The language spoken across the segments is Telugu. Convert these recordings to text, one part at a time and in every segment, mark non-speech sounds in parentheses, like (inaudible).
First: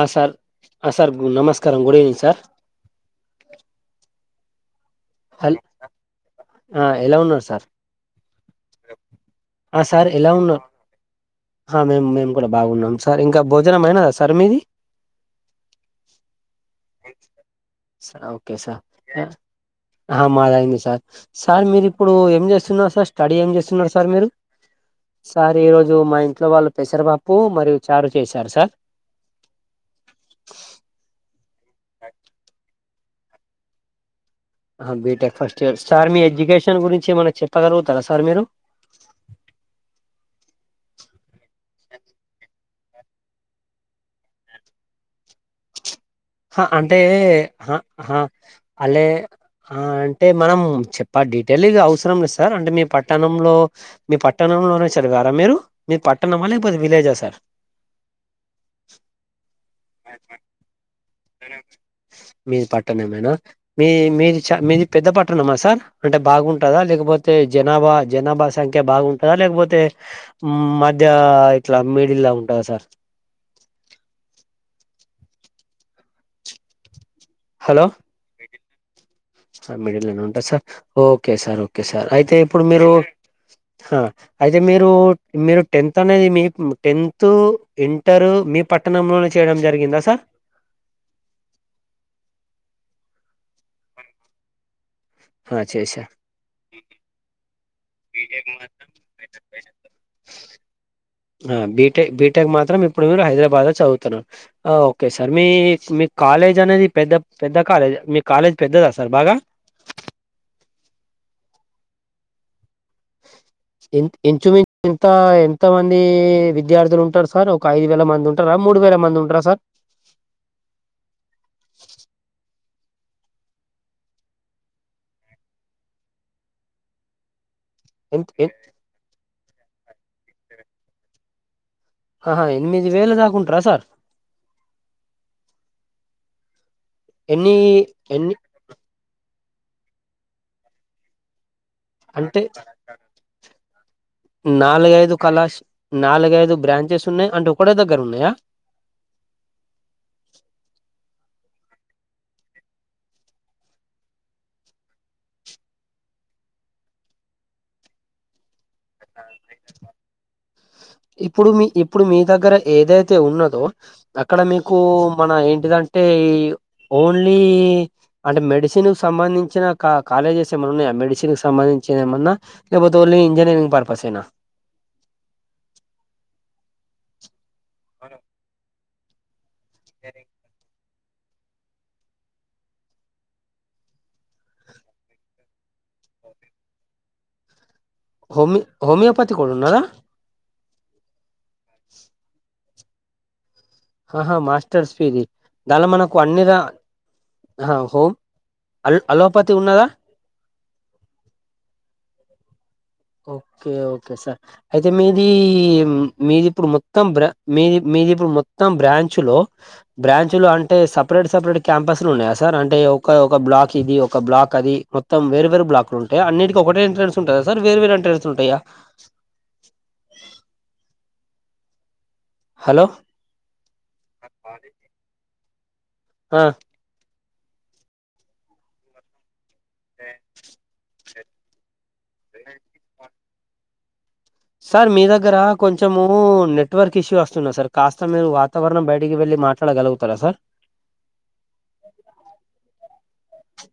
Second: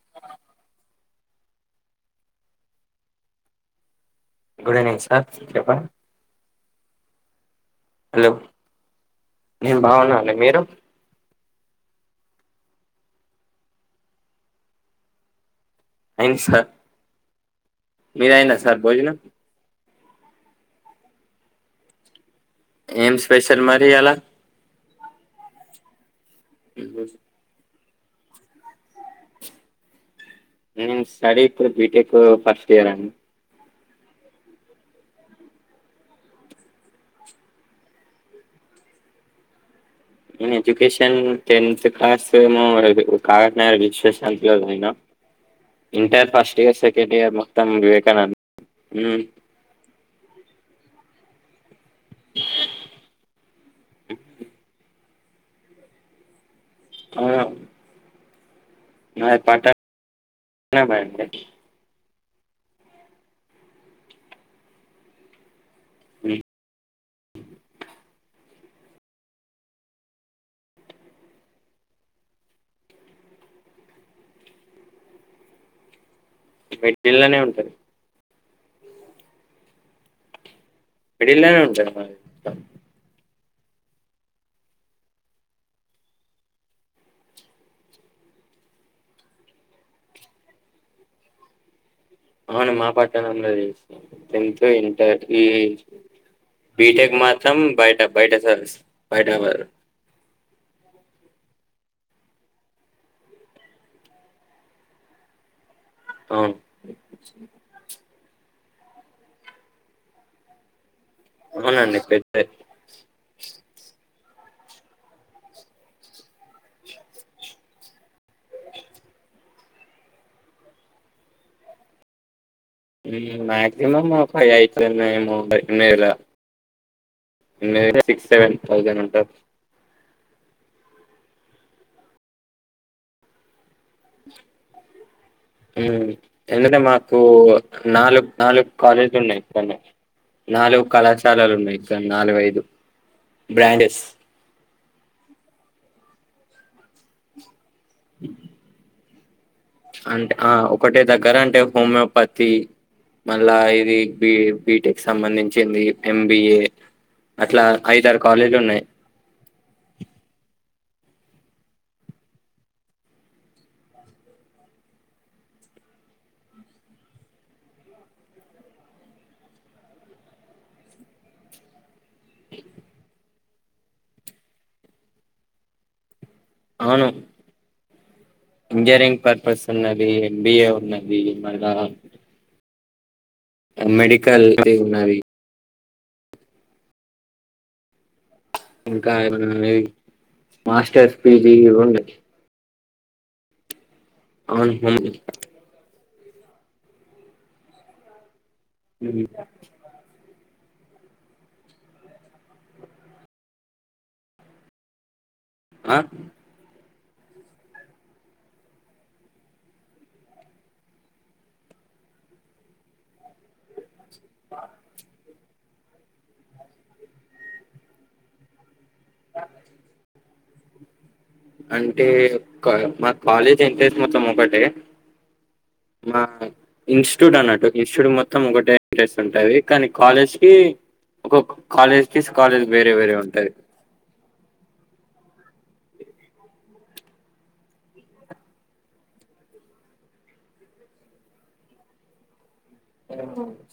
ఆ సార్ అ సార్ గు నమస్కారం good evening sir good evening sir హల్ చెప్పండి ఆ ఎలా ఉన్నారు సార్ హలో నేను ఆ సార్ ఎలా బాగున్నాండి మీరు ఉన్నారు హా మేం మేము గుడా బాగున్నాం సార్ ఇంకా భోజనం అయినదా సార్ మీది అయింది సార్ సా- ఓకే మీదైందా సార్ భోజనం ఆ మాదయింది సార్ సార్ మీరు ఇప్పుడు ఏం చేస్తున్నారు సార్ స్టడీ ఏం స్పెషల్ మరి చేస్తున్నారు సార్ అలా మీరు సార్ ఈ రోజు మా ఇంట్లో వాళ్ళు పెసరబప్పు మరియు చారు చేశారు సార్ నేన్ స్టడీ ఇప్పుడు బీటెకు ఫస్ట్ ఇయర్ అండి ఆహా బీటెక్ ఫస్ట్ ఇయర్ సార్ మీ ఎడ్యుకేషన్ గురించి ఏమన్నా చెప్పగలుగుతారా సార్ మీరు నేను ఎడ్యుకేషన్ టెన్త్ క్లాస్ ఏమో కాగట్న విశ్వశాంతి లో చదివిన ఇంటర్ ఫస్ట్ హా ఇయర్ అంటే సెకండ్ ఇయర్ మొత్తం హా హా వివేకానంద అళే ఉమ్, ఆ అంటే మనం చెప్పా డీటెయిల్ గా అవుస్ సరం లేదు సార్ అంటే మీ పట్టణంలో మీ పట్టణంలోనే చదివారా మీరు మీది పట్టణం మా లేకపోతే విలేజా సార్ నా పట మే అండి మీది పట్టణమేనా మీ మీది చ మీది పెద్ద పట్టణమా సార్ అంటే బాగుంటందా లేకపోతే జనాభా జనాభా సంఖ్ క్యా బాగుంటందా లేకపోతే మధ్య ఇట్లా మెడిల్లా ఉంటందా సార్ మిడిల్ లోనే ఉంటా సార్ మిడిల్ లోనే ఉంటా సార్ ఓకే మిడిల్లోనే సార్ ఓకే ఉంటది సార్ మాది అయితే ఇప్పుడు మీరు ఆ అయితే మీరు మీరు టెన్త్ అనేది మీ టెన్త్ ఇంటరు మీ పట్టణంలోనే చేయడం జరిగిందా సార్ అవును మా పట్టణంలో చేశానా టెంత్ ఇంటర్ ఈ ఆ చేశారు బీటెక్ మాత్రం బయట బయట విజేకు సర్వీస్ మాత్తం బయట బయటే వారు. బీటెక్ బీటెక్ మాత్రం ఇప్పుడు మీరు హైదరాబాద్ లో చదువుతున్నారు ఓకే సార్ మీ మీ అవును కాలేజ్ అనేది పెద్ద పెద్ద కాలేజ్ మీ కాలేజ్ పెద్దదా సార్ బాగా అవునండి పెద్దే ఇంచుమించు ఇంత ఎంత మంది విద్యార్థులు ఉంటారు సార్ ఒక ఐదు వేల మంది ఉం టారా మూడు వేల మంది ఉంటరా sir maximum (unintelligible) may be six a seven thousand ఉంటారు ఆహా ఎనిమిది వేలు దాకుంటార సార్ ఎంటంటే మాకు ఎన్ని నాలుగు ఎన్ని నాలుగు కాలేజ్లు ఉన్నాయి ఇక్కడ ఉన్నయ్ నాలుగు కళాశాలలు ఉన్నాయి ఇక్కడ అంటే నాలుగుఐదు బ్రాంచెస్ నాలుగైదు కళా నాలుగైదు బ్రాంచెస్ ఉన్నాయి అంటే ఒకడే దగ్గర ఉన్నాయా అంటే ఆ ఒకటే దగ్గర అంటే హోమియోపతి మళ్ళా ఇది బి బిటెక్ సంబంధించింది ఎంబిఏ అట్లా ఐదారు కాలేజీలు ఉన్నాయి ఇప్పుడు మీ ఇప్పుడు మీ దగ్గర ఏదైతే ఉన్నదో అక్కడ మీకు మన ఏంటిదంటే ఓన్లీ అంటే మెడిసిన్ కి సంబంధించిన కా కాలేజెస్ ఏమై ఉన్నాయా మెడిసిన్ కి సంబంధించిన ఏమన్నా లేక పోతే ఓన్లీ ఇంజనీరింగ్ పర్పస్ ఏనా అవును హలో ఇంజనీరింగ్ పర్పస్ ఉన్నది ఎంబిఏ ఉన్నది మళ మెడికల్ ది ఉన్నది హొమి ఇంకా హోమియోపతి కూడా ఏమన్నా ఉన్నద మాస్టర్స్ పిజి కూడా ఉన్నాయి ఆహా అవును మాస్టర్స్ ఉంది పీజీ దానిలో మనకు అన్నిరా హోమ్ అల్ అలోపతి ఉన్నదా ఓకే ఓకే సార్ అయితే మీది ఆ మీది ఇప్పుడు మ మొత్తం మీది మీది ఇప్పుడు మొత్తం బ్రాంచ్ లో బ్రాంచ్లు అంటే సపరేట్ సపరేట్ క్యాంపస్ లు ఉన్నాయా సార్ అంటే ఒక ఒక బ్లాక్ ఇది ఒక బ్లాక్ అది మొత్తం వేరు వేరు బ్లాక్లుంటాయా అన్నిటికి ఒకటే ఎంట్రన్స్ ఉంటాదా సార్ వేరే వేరే ఎంట్రన్స్ ఉంటాయా అంటే హలో (unintelligible) కాలేజ్ ఎంట్రెన్స్ మొత్తం ఒకటే మా ఆ ఇన్స్టిట్యూట్ అన్నట్టు ఇన్స్టిట్యూట్ మొత్తం ఒకటే ఎంట్రెన్స్ ఉంటాయి కానీ కాలేజ్ కి ఒక కాలేజ్ తీసి కాలేజ్ వేరే వేరే ఉంటాది సార్ మీ దగ్గర కొంచెము నెట్వర్క్ ఇష్యూ వస్తుంది సార్ కాస్త మీరు వాతావరణం బయటికి వెళ్ళి మా ట్లాడ కలుగుతారా సార్ ఇ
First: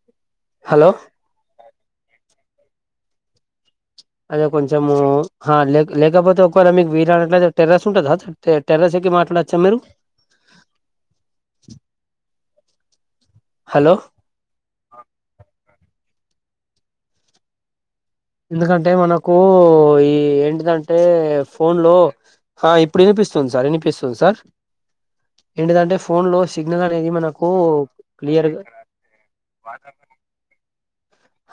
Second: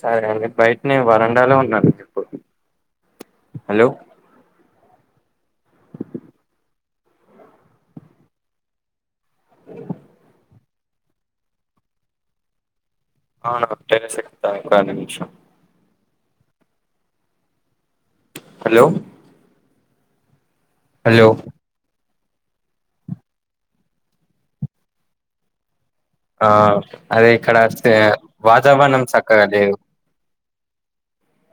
సరే అండి హలో బయటనే వరండాలో ఉన్నాను. నేను ఇప్పుడు హలో అదే కొంచెము లే లేకపోతే ఒకవేళ మీకు వీలు కనట్లయితే టెర్రస్ ఉంటంది. క టెర్రస్ ఎక్కి మాట్లాడచ్చా మీరు అవును హలో టెర్రస్ ఎక్కుత ఒక్క నిమిషం హలో ఎందుకంటే మనకు ఈ ఏంటదంటే హలో ఫోన్లో ఇప్పుడు వినిపిస్తుంది. సార్ వినిపిస్తుంది. సార్ ఏంటదంటే ఫోన్ లో ఆ సిగ్నల్ అనేది అదే మనకు ఇక్కడ సే క్లియర్గా వాతావరణం చక్కగా లేదు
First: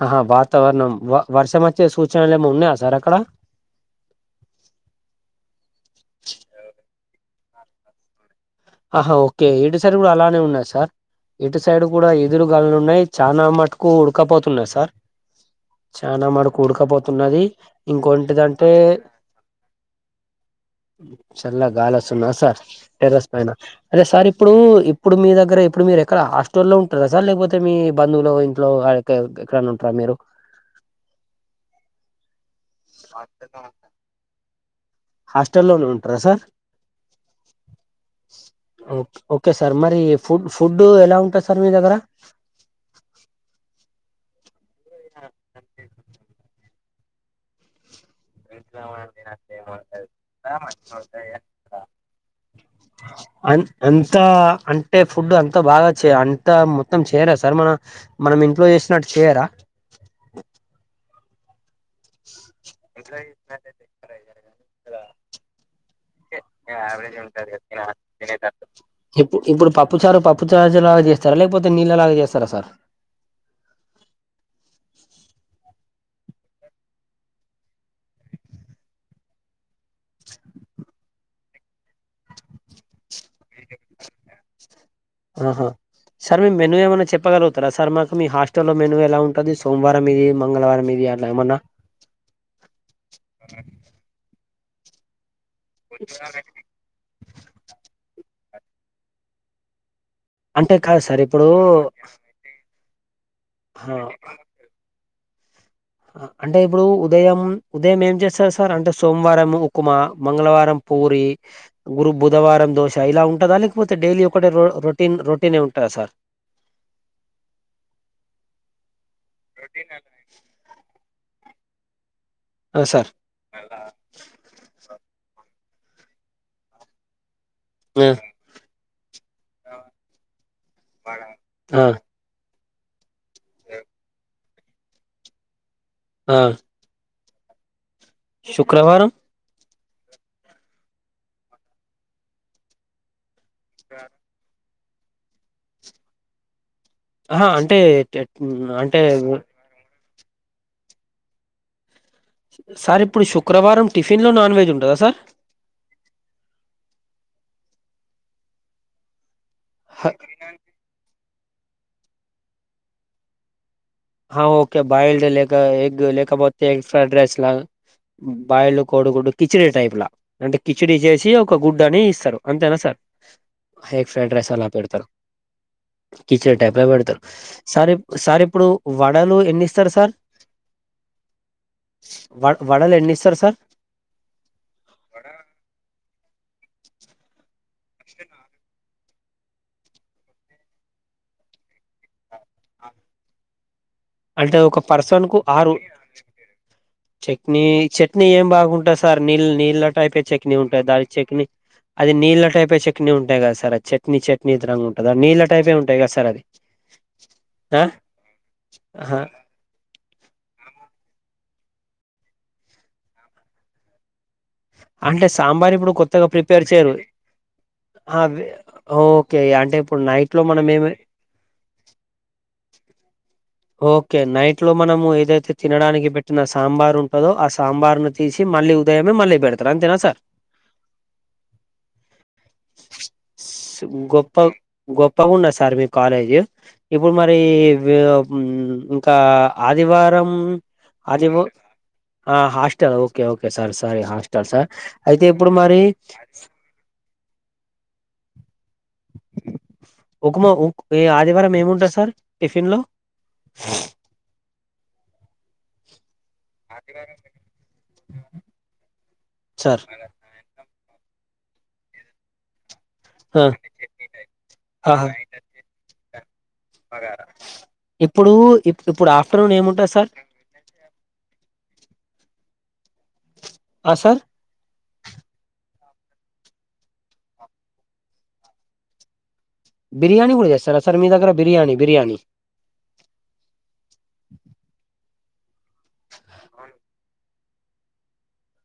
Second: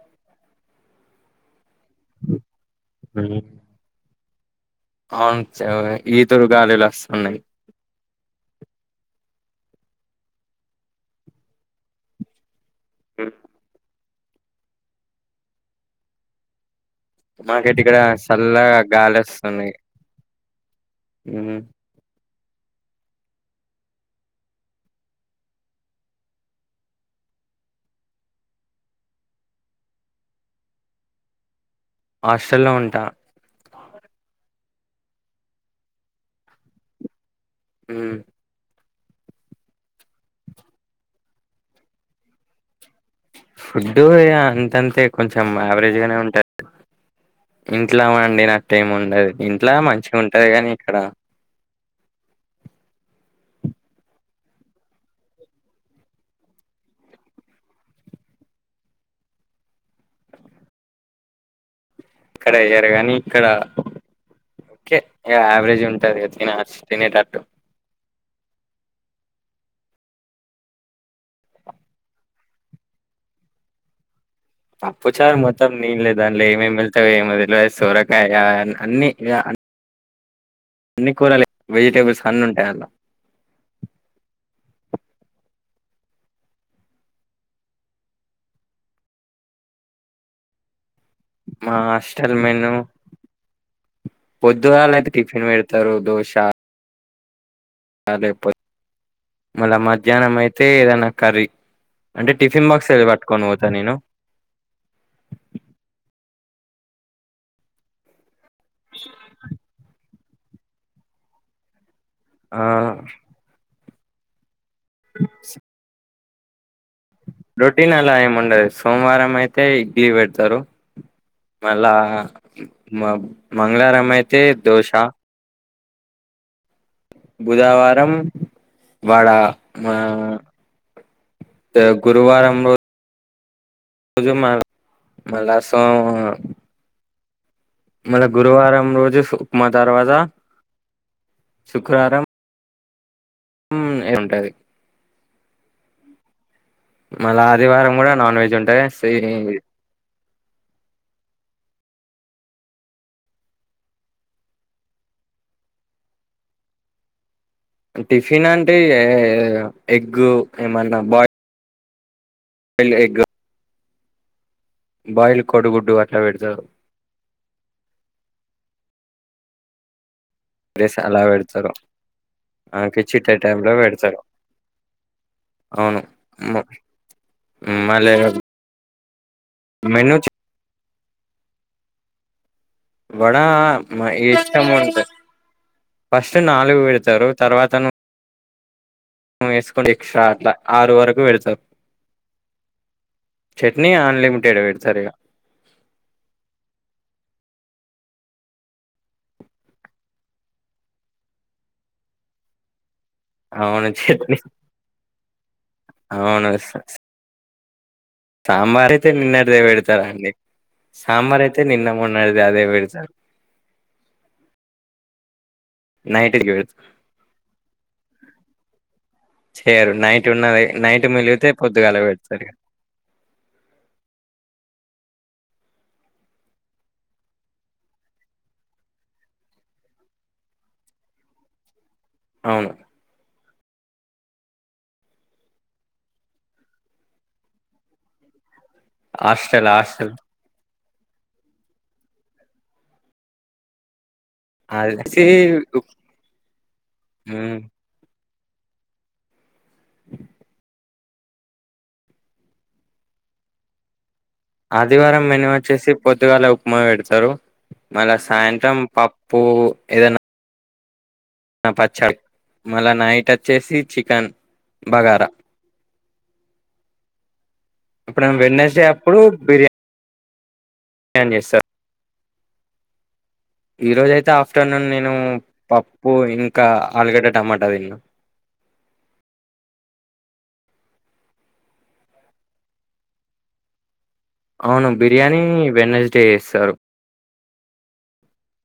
ఆహా వాతావరణం వర్షం వచ్చే సూచనలు ఏమో ఉన్నాయా సార్ అక్కడ అవును ఈదురు గాలులు వస్తున్నాయి ఆహా ఓకే ఇటు సైడ్ కూడా అలానే ఉన్నాయి. సార్ ఇటు సైడ్ కూడా ఇదురు గాలులు ఉన్నాయి. చాలా మట్ ఉడకపోతున్నాది సార్ చనా మడుక కూడకపోతున్నది మాకైతే ఇక్కడ ఇంకొంటిదంటే చల్లగా గాలి వస్తుంది మ్మ్ చల్ల గాలీ వస్తున్నది సార్ టెర్రస్ పైన అదే సార్ ఇప్పుడు ఇప్పుడు మీ దగ్గర ఇప్పుడు మీరు ఎక్కడ హాస్టల్లో ఉంటార సార్ లేకపోతే మీ బంధువులు ఇంట్లో ఎక్కడన్నా ఉంటారా మీరు హాస్టల్లో ఉంటా హాస్టలోనే ఉంటారా సార్ హ్ హ ఓకే ఓకే సార్ మరి ఫుడ్ ఫుడ్ ఎలా ఉంటుంది. సార్ మీ దగ్గర ఫుడ్డు అంతంతే కొంచెం యావరేజ్ గానే ఉంటంది ఇంట్లో అండి అట్లెం ఉండదు ఇంట్లో మంచిగా ఉంటది కాని ఇక్కడ అ అంతా అంటే ఫుడ్ అంత బాగా చే అంతా మొత్తం చేయరా సార్ మన మనం ఇంట్లో చేసినట్టు చేయరా ఇక్కడ అయ్యారూ గానీ ఇక్కడ ఓకే యావరేజ్ ఉంటది. తిన తినేటట్టు ఇగా తినేటట్టు ఇప్పుడు ఇప్పుడు పప్పు చారు పప్పు చారు లాగా చేస్తారా లేకపోతే నీళ్ళలాగా చేస్తారా సార్ పప్పు చారు మొత్తం నీళ్ళే దాంట్ల ఏమేమి పెడతారో ఏమో సోరకాయ అన్ని అన్ని కూరాల వెజిటేబుల్స్ అన్ని ఉంటాయి. అలా ఆహా సార్ మీ మెన్యూ ఏమైన్నా చెప్పగలుగుతారా సార్ మాకు మీ హాస్టల్లో మెన్యూ ఎలా ఉంటుంది. సోమవారం ఇది మంగళవారం ఇది ఏమన్నా ఆ హాస్టల్ మెను పొద్దుగాళ్ళ అయితే టిఫిన్ పెడతారు. దోశ లేకపోతే మళ్ళా మధ్యాహ్నం అయితే అంటే కాదు ఏదైనా సార్ ఇప్పుడు కర్రీ అంటే టిఫిన్ బాక్స్ పట్కోని పోతా ఆ, నేను అంటే ఇప్పుడు ఉదయం ఉదయం ఏం చేస్తారు. సార్ అంటే సోమవారం ఉకుమా మంగళవారం పూరి గురు ఆ బుధవారం దోశ ఇలా ఉంటుందా లేకపోతే డైలీ ఒకటే రో రొట్టె టిఫిన్ రొట్టనే ఉంటాదా సార్ రొటీన్ అలా ఏముండదు సోమవారం అయితే ఇడ్లీ పెడతారు మల్లా ఆ సార్ మ మంగళారం అయితే దోశా బుధవారం ఆ అయితే వడా ఇగ గురు గురువారం ఎ మల్ల సో ఆ మన గురువారం శుక్రవారం రోజు ఉప్మా తర్వాత శుక్రవారం ఊమ్ ఏముంటది మళ్ళ ఆహా అంటే ఆదివారం కూడా ట- నాన్ వెజ్ ఉంటాయి అంటే సేమ్ సార్ ఇప్పుడు శుక్రవారం టిఫిన్ లో నాన్ వెజ్ ఉంటుందా సార్ టిఫిన్ అంటే ఎ ఎగ్ ఏమన్నా బా ఎగ్ హ ఓకే బాయల్డ్ బాయిల్ లేక కోడిగుడ్డు ఎగ్ అట్లా పెడతారు లేఖపోతే ఫ్రైడ్ రైస్ లాగా బాయిల్డ్ కోడిగుడ్డు కిచిడి టైప్ లా అంటే కిచిడి రైస్ అలా చేసి ఒక పెడతారు గుడ్డు అని ఇస్తారు అంతేనా సార్ కిచిట టైమ్ లో హేగ్ పెడతారు ఫ్రైడ్ రైస్ అలా పెడుతారు అవును కిచిడి టైప్లా పెడతారు సార్ ఇ మళ్ళీ సార్ ఇప్పుడు వడలు ఎన్ని ఇస్తారు సార్ మెను వడ వడలే వడ మఇష్టం ఉంటే ఫస్ట్ నాలుగు పెడతారు తర్వాత అప్సెటా వేసుకో ఎస్ట్రా అట్లా ఆరు వరకు పెడతారు చట్నీ అ అంటే ఒక పర్సన్ కు ఆరు చట్నీ చట్నీ ఏం బాగుంటా సార్ నీళ్ళ నీళ్ళ టైపే చట్నీ ఉంటాది దాని చట్నీ అది నీళ్ళ టైపే చట్ని ఉం ఉంటాయి కదా సార్ చట్నీ చట్నీ తరంగా ఉంటుందా నీళ్ళ టైపే ఉంటాయి కదా సార్ అది అవును ఆ సాంబార్ అయితే ఆహా నిన్నటిదే పెడతార్ అండి సాంబార్ అయితే నిన్న మొన్నడ్ది అదే పెడతారు అంటే సాంబార్ ఇప్పుడు కొత్తగా నైట్ కి ప్రిపేర్ పెడు చేయరు అవె ఓకే అంటే చేయరు ఇప్పుడు నైట్ లో ఉన్నది మనం ఏమి నైట్ మిలిగితే పొద్దుగాల పెడతారు ఇగ ఓకే నైట్ లో మనము ఏదైతే తినడానికి పెట్టిన సాంబార్ ఉంటదో ఆ సాంబార్ను తీసి మళ్ళీ ఉదయమే మళ్ళీ పెడతారు అంతేనా సార్ అవును గొప్ప గొప్పగా ఉన్నది సార్ మీ కాలేజ్ ఇప్పుడు మరి వియ్ ఉ ఇంకా హాస్టల్ హాస్టల్ ఆదివారం అది ఒ హాస్టెల్ ఓకే ఓకే స సారీ హాస్టల్ ట సార్ అసి అయితే ఇప్పుడు మరి ఉ ఉకుమ ఉక్ ఈ ఆదివారం ఏముంటుంది సార్ టిఫిన్లో ఆదివారం మెను వచ్చేసి పొద్దుగాల ఉప్మాపెడతారు మళ్ళ సాయంత్రం పప్పు సార్ ఏదన్న నా పచ్చడి మళ్ళా నైట్ ఆ! వచ్చేసి చికెన్ బగారా బాగారా ఇప్పుడు ఇప్పుడు ఆఫ్టర్నూన్ ఏముంటది సార్ ఏం చేస్తారు ఆ సార్ ఈరోజయితే ఆఫ ఫ్టర్నూన్ నేను పప్పు ఇంకా ఆలుగడ్డ టమాటా తిన్న బిర్యానీ కూడా చేస్తారా సార్ మీ దగ్గర బిర్యానీ బిర్యానీ అవును బిర్యానీ వెన్నస్డే చేస్తారు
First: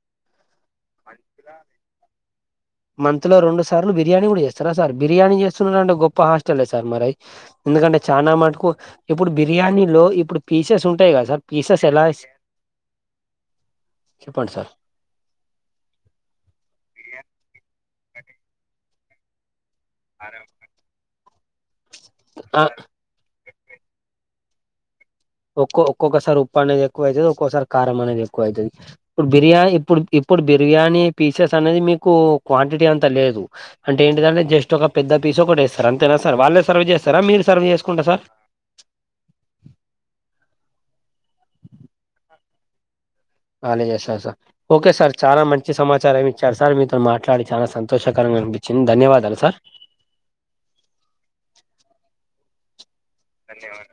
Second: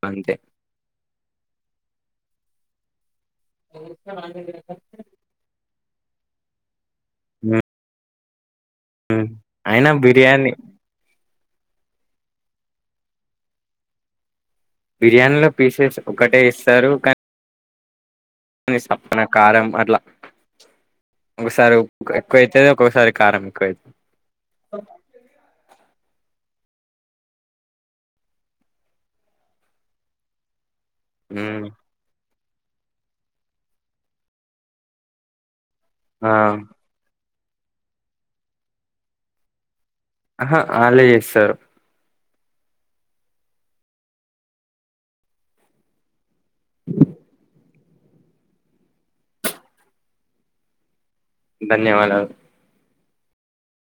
అంతే మంత్ లో రెండు సార్లు బిర్యానీ కూడా చేస్తారా సార్ బిర్యానీ చేస్తున్న రంటే గొప్ప హాస్టలే సార్ మరి ఉ ఎందుకంటే చనా మటుకు ఇప్పుడు అయినా బిర్యానీలో ఇప్పుడు బిర్యానీ పీసెస్ ఉంటయి కదా సార్. పీసెస్ ఎలా చెప్పండి సార్. బిర్యానీలో పీసెస్ ఒకటే ఇస్తరు క నీ సప్పనా కారం అట్లా. కారం ఒక్కసారి ఉప్పు ఎక్కువైతది, ఒక్కొక్కసారి కారం ఎక్కువై ఒక్కో ఒక్కొక్కసారి ఉప్పు అనేది ఎక్కువ అయితది, ఒక్కోసారి కారం అనేది ఎక్కువ అయితది. ఇప్పుడు బిర్యానీ ఇప్పుడు ఇప్పుడు బిర్యానీ పీసెస్ ఉమ్ అనేది మీకు క్వాంటిటీ అంత లేదు అంటే ఏంటిదంటే జస్ట్ ఒక పెద్ద పీస్ ఒకటి ఏస్ సార్ అంతేనా ఆ సార్ వాళ్ళే సర్వ్ చేస్తారా మీరు సర్వ్ చేసుకుంటరా సార్. ఆహా ఆళ్ళే చేస్తరు. ఆల్లే చేస్తరు సార్ ఓకే సార్ చానా మంచి సమాచారం ఇచ్చారు సార్ మీతోని మాట్లాడి చానా సం తోషకరంగా అనిపిచ్చింది ధన్యవాదాలు సార్. ధన్యవాదాలు. ధన్యవాదా